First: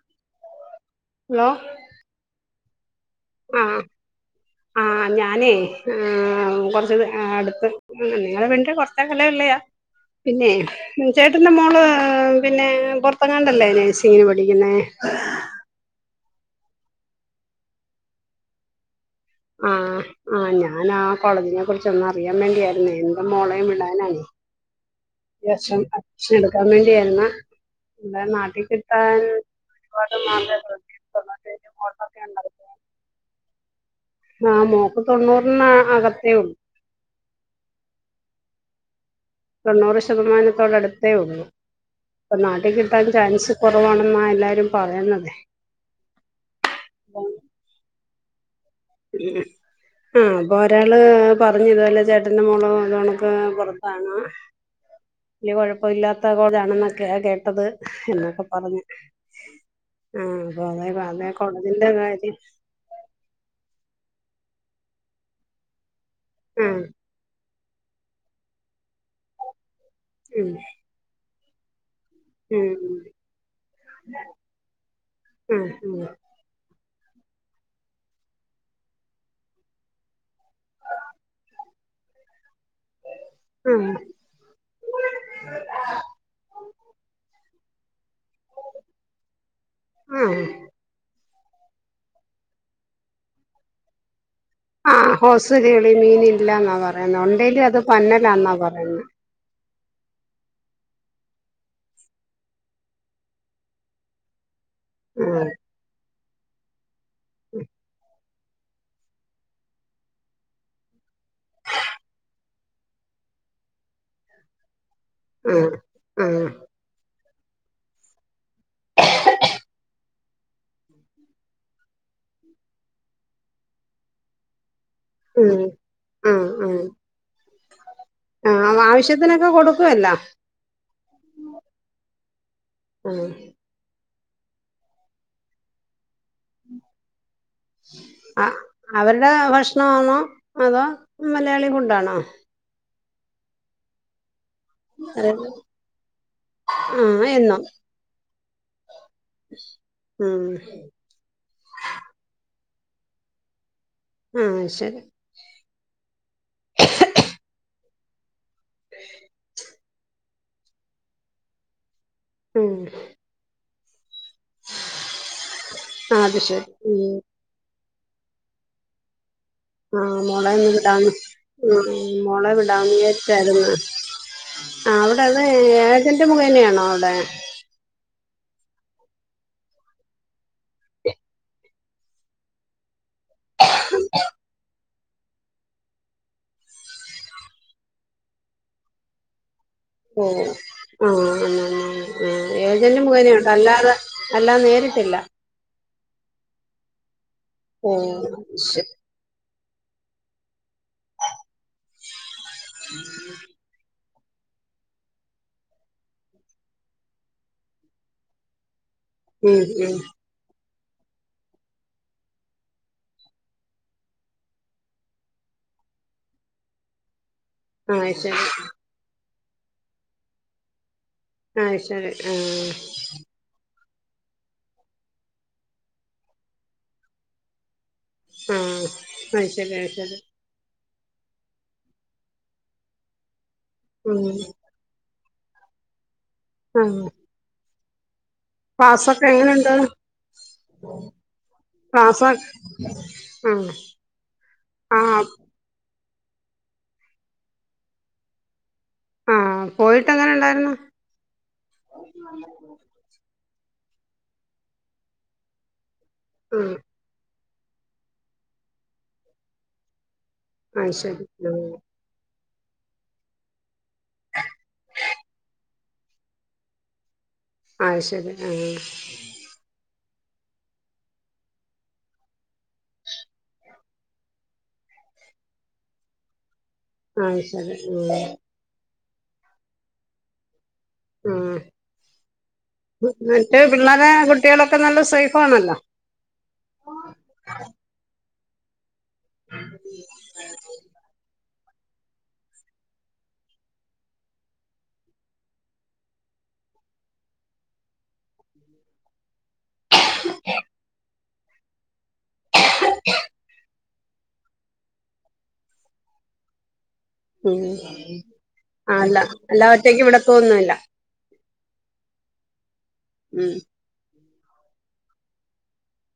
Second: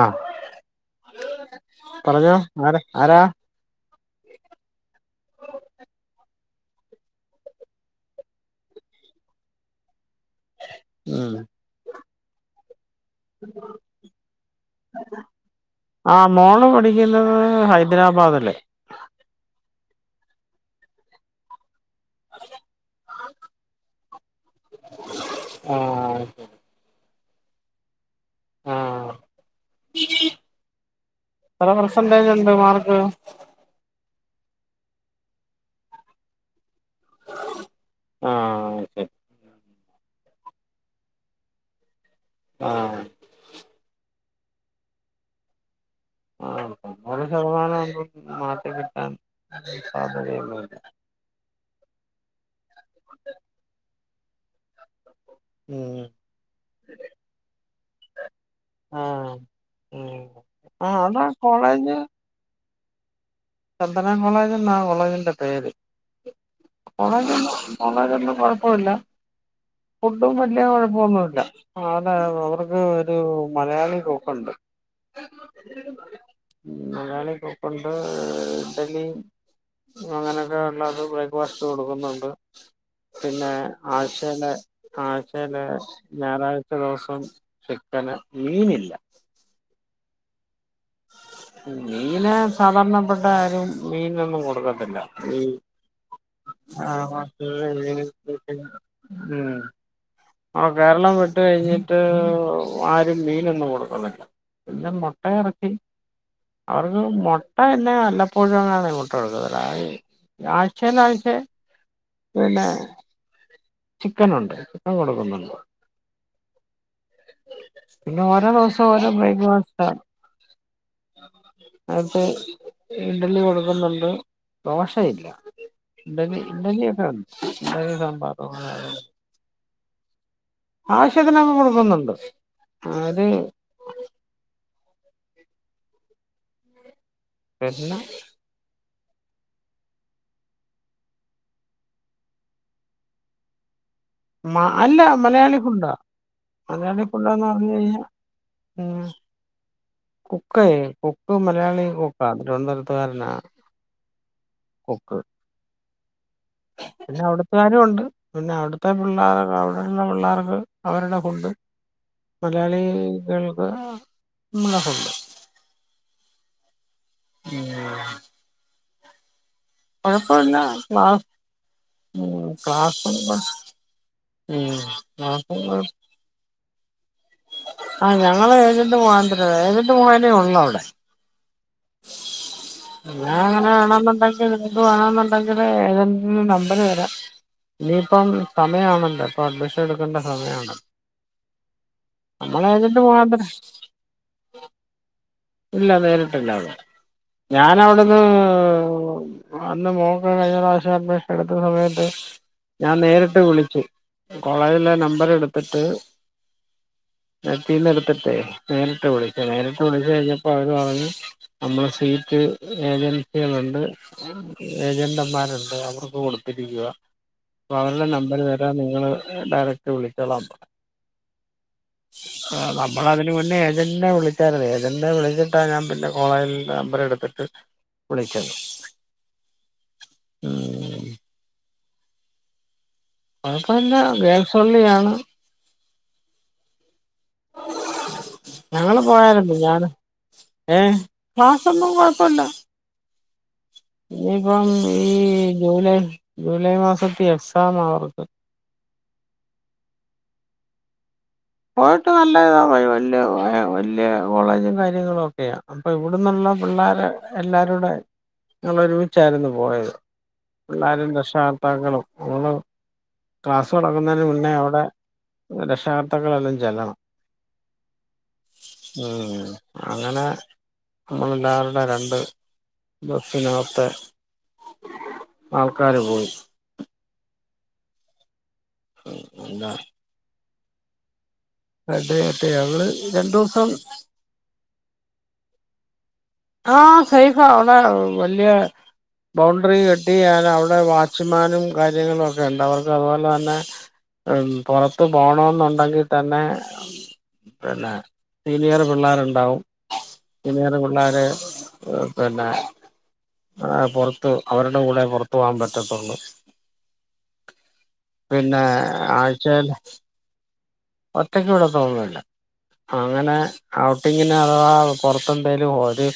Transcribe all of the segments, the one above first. ആഹ് പറഞ്ഞോ ആരാ ആരാ ആഹ് ആഹ് ഞാനേ ആ കൊറച്ചത് അടുത്ത് നിങ്ങളെ വീണ്ട കൊറച്ച കല ഇള്ളയാാ പിന്നെ ഉം ചേട്ടന്റെ മോള് പിന്നെ പുൊറത്തെങ്ങാണ്ടല്ലേ നേേഴ്സിങ്ങിന് പഠിക്കുന്ന ആ ആ മോള് പഠിക്കുന്നത് ഹൈദരാബാദ അല്ലേ ആ ഞാൻ ആ കോളേജിനെ കുറിച്ചൊന്നു അറിയാൻ വേണ്ടിയായിരുന്നേ എൻറെ മോളെയും വിടാനാണ് അത്യാശം ആഹ് അഡ്മഷൻ എടുക്കാൻ വേണ്ടിയായിുന്ന എ നാട്ട കിട്ടാൻ ആഹ് ഒരുപാട് മാത വത്തിത്ത എത്ര പെർസെന്റേജ് ഉണ്ട് മാർക്ക് ആ മോക്ക് തൊണ്ണൂറിന് അകത്തേ ഉള്ളു ആഹ ശരി തൊണ്ണൂറ് ശതമാനത്തോടടുത്തേ ഉള്ളൂ അപ്പൊ നാട്ടിൽ ആഹ് കിട്ടാൻ ചാൻസ് കുറവാണെന്നല്ല എല്ലാരും പറയുന്നത് ആ ൊതാണണൂറ് ശതമാനം ആവുമ്പോൾ നാട്ടിൽ കിട്ടാൻ ആഹ അപ്പൊ സാധ്യതയൊന്നുമില്ല ഒരാള് പറഞ്ഞത് അല്ല ചേട്ടന്റെ മോള ഇത്വണക്ക് പുറത്താണ് വലിയ ഉം കുഴപ്പമില്ലാത്ത പോലാണെന്നൊക്കെ കേട്ടത് ആഹ അ ആഹ് ഉം അതെ ആഹ് അവിടെ അതെ കുളതിറെ കാര്യം ചന്ദനം കോളേജ് എന്ന കോളേജിന്റെ പേര് ആ കോളേജ മന്നതന്നും കുഴപ്പില്ല ഫുഡും ഉം വലിയ കുഴപ്പൊന്നുമല്ല ആ അതെ ഉം അവർക്ക് ഒരു മലയാളി കോക്കുണ്ട് ആഹ ഉ മലയാളി കുക്കുണ്ട് ഇഡലി അങ്ങനെയൊക്കെ ഉള്ളത് ബ്രേക്ക്ഫാസ്റ്റ് കൊടുക്കുന്നുണ്ട് അ പിന്നെ ആഴ്ചയില ആഴ്ചയില് ഞായറാഴ്ച ദിവസം ചിക്കൻ മീനില്ല ആഹ മീന സാധാരണപ്പെട്ട ആരും മീനൊന്നും കൊടു ആഹ് ഹോസുരിി മീന ഇ ല്ല എന്നാ ഉം പറയന്ന ഉണ്ടെ അത് പന്നലാ എന്നാ പറയുന്ന ആ കേരളം വിട്ട കഴിഞ്ഞിട്ട് ആരും മീനൊന്നും കൊടുക്കുന്നില്ല പിന്ന മുട്ട ആ ഇറക്കി അവർക്ക് മുട്ടന്നെ അല്ല പ്പോഴാണ് ഇങ്ങോട്ട് കൊടുക്ക ആഴ്ചാഴ്ച [unintelligible] പിന്നെ ചിക്കൻ ഉണ്ട് ചിക്കൻ കൊടുക്കുന്നുണ്ട് ആഹ പിന്നെ ഓരോ ദിവസം ഓരോ ബ്രേക്ക്ഫാസ്റ്റ് അടുത്തത് ഇഡലി കൊടുക്കുന്നുണ്ട് ദോശയില്ല ഉം ആ ആ ഇഡലി ഒക്കെയുണ്ട് ആ ആവശ്യത്തിനൊക്കെ കൊടുക്കുവല്ലോ ആവശ്യത്തിനൊക്കെ കൊടുക്കുന്നുണ്ട് ആ അവര് പിന്ന ആ അവരുടെ ഭക്ഷണമാണോ അതോ മലയാളി ഫുഡാണോ മ അല്ല മലയാളി ഫുഡാാ മലയാളി ആ ഫുഡ് ആണെന്ന് എന്നും പറഞ്ഞു കഴിഞ്ഞാൽ ഉം കൊക്കയ കൊക്ക് മലയാളി കൊക്ക തിരുവനന്തപുരത്ത്ുകാരനാ ആഹ ശരി പിന്നെ അവിടത്തുകാരമ ഉണ്ട് പിന്നെ അവിടുത്തെ പിള്ളോരക്കെ അ അവരുടെ പിള്ളേർക്ക് അവരുടെ ഫുണ്ട് ഉം മലയാളികൾക്ക് നമ്മളെ ഫുഡ് അത് ശരി ഉ ഉം ആഹ് മോളേ കുഴപ്പമില്ല വിടാന്ന് ക്ലാസ് ഉം മോളെ വിടാന്ന് ക്ലാസ്സും കൊ വിചാരിച്ചായിരുന്നു ഉം ആ അവിടെ അത് ക്ലാസ്സും കൊ ഏജന്റ് മുഖേന ആണോ അവിടെ ആ ഞങ്ങള് ഏജന്റ് മുഖാന്തരവാ ഏജന്റ് മുഖാന്തരവേ ഉള്ളവിടെ എന്നാ അങ്ങനെ ആണെന്നുണ്ടെങ്കിൽ നിങ്ങൾക്ക് വേണോന്നുണ്ടെങ്കില് ഏജന്റിന്റെ നമ്പര് വരാം ഇനിയിപ്പം സമയമാണല്ലോ ഇപ്പൊ അഡ്മിഷൻ എടുക്കേണ്ട സമയമാണല്ലോ ആഹ് ഏജന്റ് മുഖേനയേ ഉള്ളു അല്ലാതെ അല്ലാതെ നേരിട്ടില്ല ഇല്ല നേരിട്ടില്ല അവിടെ ഓ ഞാനവിടുന്ന് ശരി അന്ന് മോക്ക് കഴിഞ്ഞ പ്രാവശ്യം അഡ്മിഷൻ എടുത്ത സമയത്ത് ഞാൻ നേരിട്ട് വിളിച്ചു കോളേജിലെ നമ്പർ എടുത്തിട്ട് നെറ്റീന്ന് എടുത്തിട്ടേ നേ രിട്ട് വിളിച്ചു ഉം നേരിട്ട് ഉം വിളിച്ചു കഴിഞ്ഞപ്പോ അവര് പറഞ്ഞു നമ്മള് സീറ്റ് ഏജൻസികളുണ്ട് ഏജന്റമാരുണ്ട് അവർക്ക് കൊ ടുത്തിരിക്കുവാ അപ്പോ ആ അവരുടെ ശരി നമ്പര് തരാം നിങ്ങള് ഡയറക്ട് വിളിച്ചോളാൻ പറഞ്ഞു ആ ശരി ആ നമ്മള് അതിന് മുന്നേ ഏ ഏജന്റിനെ വിളിച്ചാരുന്നു ഏജന്റിനെ വിളിച്ചിട്ടാ ഞാൻ പിന്നെ കോളേജിന്റെ നമ്പർ എടുത്തിട്ട് വിളിച്ചത് ആഹ് അയ് ശെരി അയ് ശെരി ഉം [unintelligible] ഉം ഗേൾസ് ഒള്ളിയാണ് ആഹ് ഞങ്ങെള് പോയായ്ര്ന്നു എങ്ങനെയുണ്ട് മിഞ്ഞാന്ന് ഏഹ് ക്ലാസ് ഒന്നും ക്ലാസ് കൊഴപ്പയില്ല ഇനിയിപ്പം ആ ആ ഈ ജൂലൈ ജൂലൈ മാസത്തി എക്സാമാ ആവെർക്ക് ഉം പോയിട്ട് എങ്ങെനെ ഇണ്ടായിര്ന്നു പോയിട്ട് നല്ലതാ വല്ല്യ വല്ല്യ കോളേജും കാര്യങ്ങളും ഒക്കെയാ അപ്പ ഇവെട്ന്നുള്ള ആ പിള്ളേരെ എല്ലാരും കൂടെ ഞങ്ങെൾ ഒര്മിച്ചായിരുന്നു പോയെത് അത് പിള്ളാരും ശരി ആ രക്ഷകർത്താക്കളും [unintelligible] ക്ലാസ് തൊടങ്ങുന്നതിന്റെ മുന്നേ അവടെ രക്ഷകർത്താക്കളെല്ലാം ചെല്ലണം അയ് ശെരി ആഹ് ഉം അങ്ങനെ നമ്മളെല്ലാവരുടെ രണ്ട് ബസ്സിന് അകെത്ത് ആൾക്കാര് പോയി അയ് ശരി ആഹ് ഉം എന്താ റെഡ് കെട്ടി ഞങ്ങള് ഉം രണ്ടു മറ്റ് ദിവസം പിള്ളാരെ കുട്ടിയാളൊക്കെ നല്ല സേഫ് ആണല്ലോ ആഹ് സൈഫാ അയുടെ വല്ല്യെ ബൗൻഡ്രി കെട്ടിയാൽ അയുടെ വാച്ച്മാനും കാര്യങ്ങളും ഒക്കെ ഇണ്ട് അവെർക്ക് അതുപോലെ തന്നെ ഉം പൊറത്തു പോണന്നുണ്ടെങ്കിൽ തന്നെ പിന്നെ സീനിയെർ പിള്ളേര് ഇണ്ടാവും സീനിയെർ പുള്ളാര് എഹ് പിന്നെ പൊറ് ത്തു അവരുടെ കൂടെ പൊറത്തു പോവാൻ പറ്റത്തൊള്ളു ഉം ആഹ് അല്ല അല്ലാതെ ഒറ്റെക്ക് വിടത്തൊന്നും ഇല്ല ഒറ്റക്കിവിടെ [unintelligible] വേണ്ട അങ്ങനെ ഉം ഔട്ടി ങ്ങിന് അഥവാ പൊറത്തെന്തേലും ഒര്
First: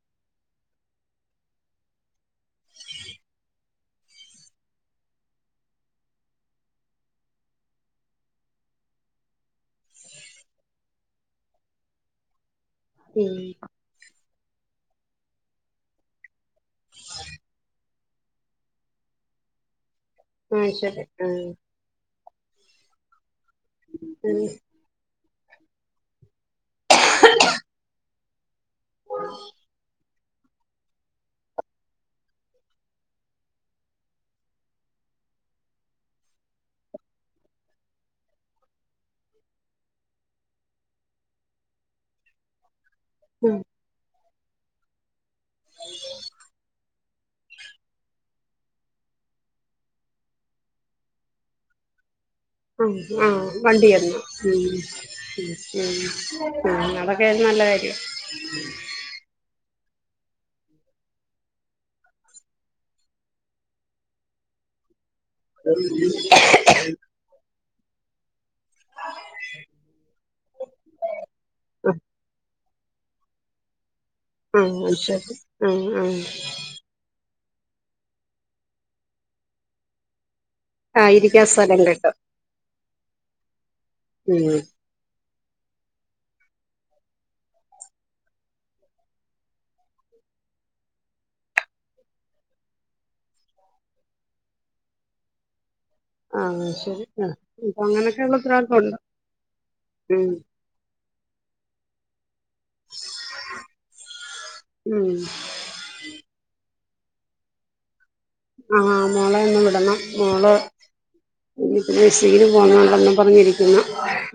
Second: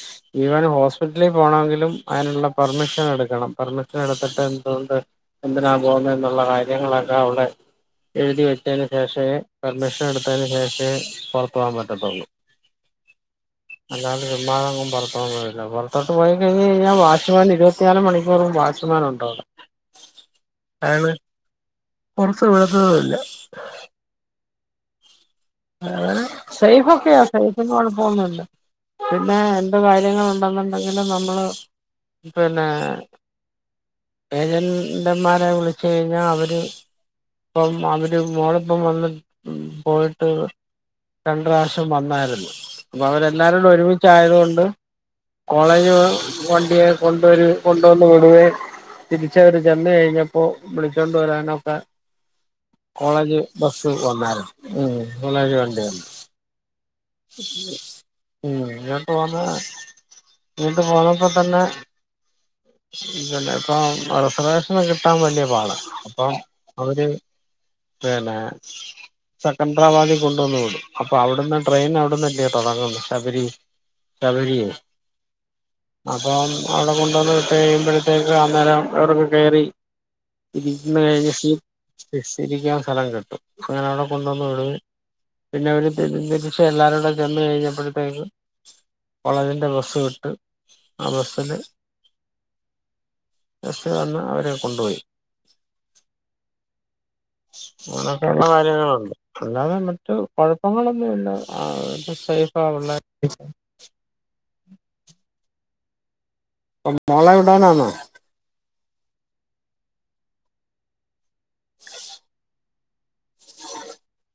ഇവൻ ഹോസ്പിറ്റലി പോണോങ്കിലും അയ്ന്ള്ള പെർമിഷ് നെട്ക്കണം പെർമിഷൻ എടുത്തിട്ട് എന്തുകൊണ്ട് എന്തിനാ പോവുന്നേന്നുള്ള കാര്യങ്ങളൊക്കെ അവടെ എഴുതി വെച്ചയ്ന് ശേഷേ പെർമിഷൻ എടുത്തതിന് ശേഷേ പൊറത്തു പോവാൻ പറ്റത്തൊള്ളൂ. ഏഹ് ചുമ്മാതൊങ്ങും പൊറത്തോവാൻ [unintelligible] പൊറത്തോട്ട് പോയി കഴിഞ്ഞ് കഴിഞ്ഞാ വാച്ച്മാൻ ഇരുവത്തിനാല് മണിക്കൂറും വാച്ച്മാൻ ഉണ്ടവ്ടെ അയ് ശരി, ആഹ് പൊറത്ത് വിടത്തതും ഇല്ല [unintelligible] അവ്ടെ സെയ്ഫൊക്കെയാ സേഫിന് കൊഴപ്പോന്നുല്ല പിന്നെ എന്ത് കാര്യങ്ങളും നൊന്നൊണ്ടെങ്കില് നമ്മള് പിന്നെ ഏജൻ ൻ്റമ്മാരെ വിളിച്ച് കഴിഞ്ഞാ അവര് പ്പം അവര് മോളപ്പം വന്ന് ഇം പോയി ട്ട് രണ്ട് റാശ്യം വന്നാര്ന്ന് പ്പ ഉം അവരെല്ലാരൂടെ ഒരുമിച്ചായതുകൊ കോളേജ് വണ്ടിയേ കൊണ്ടുവരേം കൊണ്ടുവന്ന് വിടുവേം തിരിച്ചവര് ചെന്ന് കഴിഞ്ഞപ്പൊ വിളിച്ചൊണ്ട് വരാനൊക്കെ ആ ആ കോളേജ് വണ്ടി ബസ് തന്നു വന്നാര്ന്ന് ഉം മൂന്നാല് വണ്ടി ഒണ്ട് ആ അതൊക്കെ ഒരു നല്ല കാര്യം ഇം ഇങ്ങോട്ട് വന്നാ ഇങ്ങോട്ട് പോന്നപ്പൊ തന്നെ [unintelligible] ഇപ്പ അടുത്ത പ്രാവശ്യം വരു ത്താം വല്യ പാടാ പ്പം അവര് പിന്നെ സെക്കൻഡ്രാബാദി കൊണ്ടുവന്ന് വിടും അപ്പൊ അവിടുന്ന് ആ ട്രെയിൻ അവിടുന്നല്ല്യോ തൊടങ്ങുന്നു ശബരി ശബരി ആ അത് ശരി ആ ആ അപ്പം അവിടെ കൊണ്ടുവന്ന് വി കേം മ്പൊഴത്തേക്ക് അന്നേരം [unintelligible] റൊക്കെ കേറി ഇരിക്കുന്ന ആ ഇരിക്കാൻ ഏജസിയിൽ സ്ഥലം കിട്ടും ഇസ്സി ഇരിക്കാൻ സ്ഥലം കിട്ടും അ ങ്ങനെ അവിടെ കൊണ്ടുവ ഉം [unintelligible] പിന്നെ അവര് തിരിച്ച് [unintelligible] എല്ലാരൂടെ ചെന്ന് കഴിഞ്ഞപ്പോഴത്തേക്കും വളവിന്റെ ബസ് കട്ട് ആ ബസ്സില് [unintelligible] വന്ന അവരെ കൊണ്ടോയി ആ ശരി ആ ഇപ്പൊ അങ്ങനൊക്കെ ഒള്ള അങ്ങനൊക്കെയുള്ള ഉത്തരവാദിത്വ ഒണ്ട് കാര്യങ്ങളുണ്ട് [unintelligible] മറ്റു കൊഴപ്പങ്ങളൊന്നും ഇല്ല ആ സേഫ് പാവുള്ള [unintelligible] ഉം [unintelligible] പ്പം മോളെ വിടാനാണോ ആ മോളെ ഒന്ന് വിടണം മോള് ഇ പിന്നെ ശീല് പോ [inaudible] പറഞ്ഞിരിക്കുന്ന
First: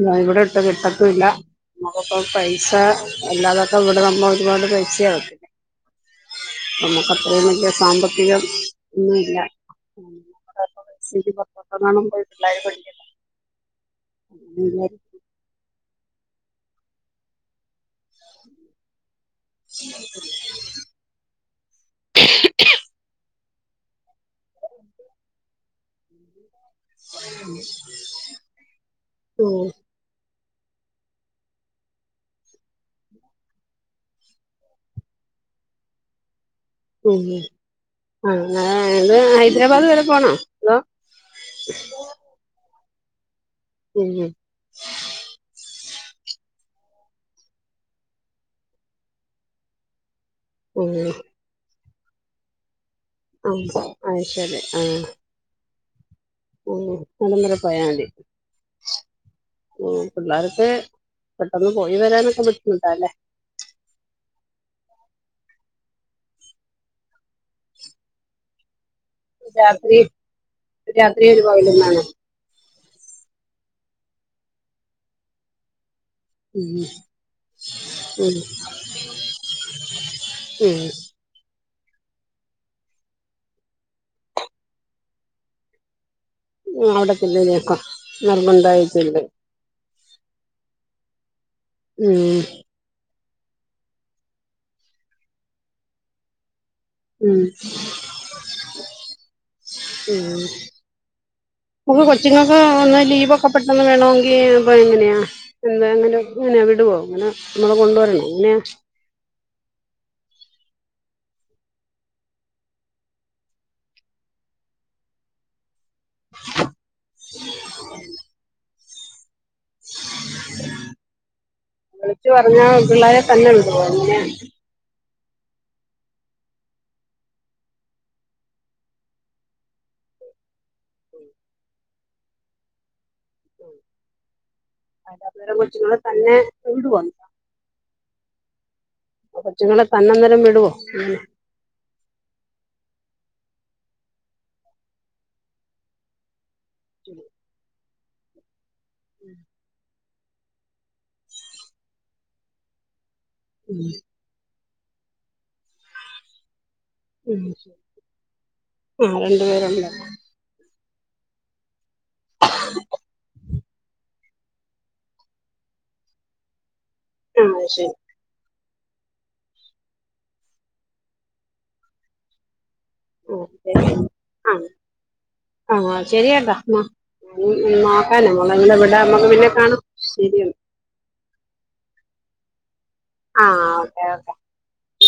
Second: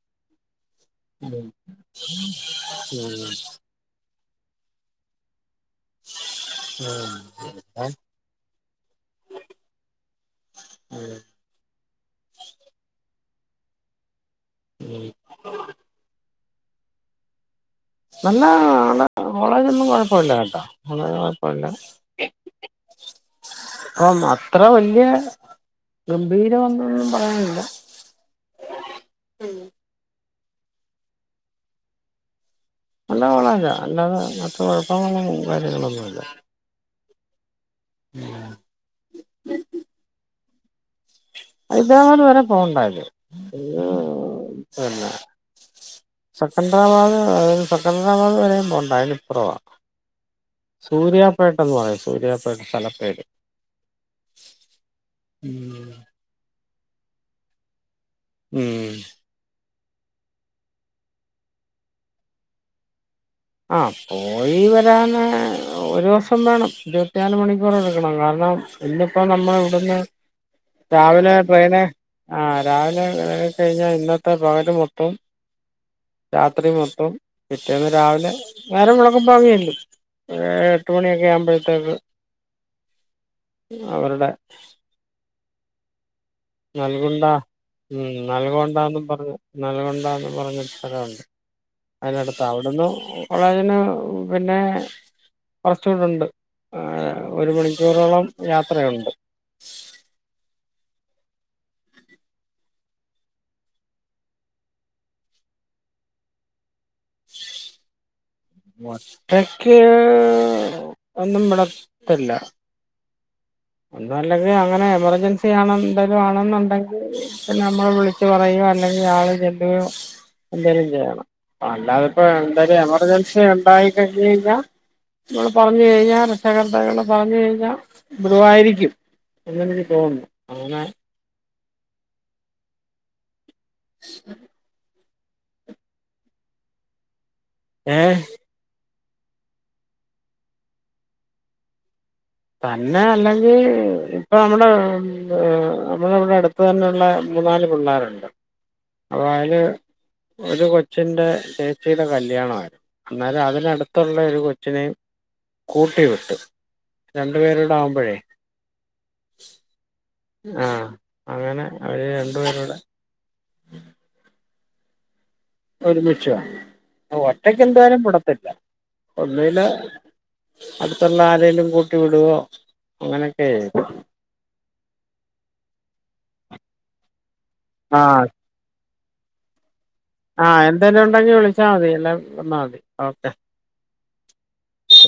ഇായ ഇവ് ട്ട് കിട്ടത്തില്ല നമുക്ക് പൈസാ അല്ലാതൊക്കെ ഇവിടെ നമ്മ ഒരുപാട് പൈസയാവത്തില്ലേ നമ്മുക്ക് അത്രയും വലിയ സാമ്പത്തികം ഒന്നല്ല [unintelligible] പോയി പിള്ളാരെ പഠിപ്പിക്കാൻ [unintelligible] നല്ല ആ [unintelligible] കോളേജൊന്നും കൊഴപ്പ ഇല്ല കേട്ടോ കോളേജ് കൊഴപ്പ ഇല്ല [unintelligible] അം അത്ര വല്യ ഗംഭീരമവൊന്നൊന്നും പറയാനില്ല തോ നല്ലവളല്ലാ അല്ലാതെ മറ്റ് കൊഴപ്പങ്ങളും [unintelligible] കാര്യങ്ങളൊന്നൂല്ല ഉം ആ ങ്ങാ [unintelligible] ഹൈദരാബാദ് വരെ പോണോ അതോ ഹൈദ്രാബാദ് വരെ പോണ്ടാ ഉം [unintelligible] സെക്കൻഡ്രാബാദ് സെക്കൻഡ്രാബാദ് വരെം പോണ്ട അയിനിപ്പുറവാ ഉം ഉം സൂര്യാപേട്ടന്ന് പറയും സൂര്യാപേട്ട സ്ഥലം അഹ് അയ് ശരി ആ ഓ അടന്നര പോയാ മതി ഉം ഓ പിള്ളാർക്ക് പെട്ടെന്ന് പോയി വരാനൊക്കെ ബുദ്ധിമുട്ടാല്ലേ ആ പോയി വരാന് ഒരൂസം വേണം ഇരുപത്തിനാല് മണിക്കൂറ് എടുക്കണം കാരണം ഇന്നിപ്പോ നമ്മൾ ഇവിടുന്ന് രാത്രി രാത്രി രാവിലെ ഒരു പകലും ട്രെയിന് വേണം ആ രാവിലെ കഴിച്ച് കഴിഞ്ഞാ ഇന്നത്തെ പകല് മൊത്തോം രാത്രി ഉം മൊത്തം പിറ്റേന്ന് രാവിലെ ഉം നേരം വിളക്ക പോങ്ങിയല്ലും എട്ട് മണിയൊക്കെ ആുമ്പ ്പഴത്തേക്ക് അവരുടെ ഉം നൽകണ്ട അവിടെത്തില്ലേക്ക ഉ നൽകോണ്ടാും നിർബന്ധമായിട്ടുണ്ട് പറഞ്ഞ നൽകൊണ്ടാന്ന് പറഞ്ഞ തഥലംുണ്ട് ഉം അതിടുത്ത് അവിടന്ന് കോളേജന് പിന്നെ കുറച്ചുകൂടുണ്ട് ആ ഉം ഒരു മണിക്കൂറോളം യാത്രയുണ്ട് ഉം [unintelligible] നമുക്ക് കൊച്ചിങ്ങൾക്ക് ഒന്ന് ലീവ് ഒക്കെ പെട്ടെന്ന് വേണമെങ്കിൽപ്പ എങ്ങനെയാ എന്താങ്ങങ്ങന വിടുവോ അങ്ങനെ നമ്മളെ കൊണ്ടുവരണംേ ഇങ്ങനെയ ക്ക് ഒന്നും വിളത്തില്ല എന്ന അല്ലങ്ക അങ്ങനെ എമർജൻസി ആണ എന്തേിലും ആണെന്നുണ്ടെങ്കിൽ നമ്മള് വിളിച്ചച്ച് പറയയോ അല്ലെങ്കിൽ ആയാള് ചെല്ലുകയോ എന്തേങ്കലും ചെയ്യണം അല്ലാതെ ഇപ്പോൊ വിളിച്ചു പറഞ്ഞാ എന്തായാലും പിള്ളേരെ എമർജൻസി തന്നെ വിടുവോ ഉണ്ടായി അങ്ങനെ കഴിഞ്ഞ കഴിഞ്ഞാ നമ്മൾ പറഞ്ഞു കഴിഞ്ഞാൽ രക്ഷകർതടെ പറഞ്ഞു കഴിഞ്ഞാൽ ബ്രവായിരിക്കും എന്നെനിക്ക് തോന്നുന്നു അങ്ങനെ അ്ര കൊച്ചുങ്ങളൾ തന്നെ ഇടുവ ആഹ കൊച്ചുങ്ങളെ തന്നെന്നേരം വിടുവോെ തന്നെ അല്ലെങ്കിൽ ഇപ്പൊ നമ്മുടെ നമ്മുടെമ്മടെ അടു അത്ത് തന്നെയുള്ള മൂന്നാല് പിള്ളേരുണ്ട് അപ്പ അതിന് ഒരു കൊച്ചിന്റെ ചേച്ചിയുടെ കല്യാണമായിരുന്നു എന്നാലും ഉം അതിനന്ടുത്തുള്ള ഒരു കൊ അഛിനേും കൂട്ടി വിട്ട് രണ്ടു ഉം പേരടെ ആവുമ്പോഴേ ആ രണ്ടു പേരുണ്ട് ആഹ അങ്ങനെ അവര് രണ്ടു പേരടെ ഒരുമിഷം ആ ഒറ്റക്ക് ശരി എന്താലും പുടത്തില്ല ഒന്നില് അടുത്തുള്ള ആരെേലും കൂട്ടി വിടുവോ ആ അങ്ങനൊക്കെ ആഹ ശരിയട്ടാ എന്ന ആ നോക്കാന മുോളങ്ങനെ വിടാ നമ്മക്ക് പിന്നെ കാണും ആഹ് എന്തേലും ഉണ്ടെങ്കിൽ വിളിച്ചാൽ മതി എല്ലാം വന്നാൽ മതി ഓക്കെ ആഹ ഓക്കെ ഓക്കെ ശരി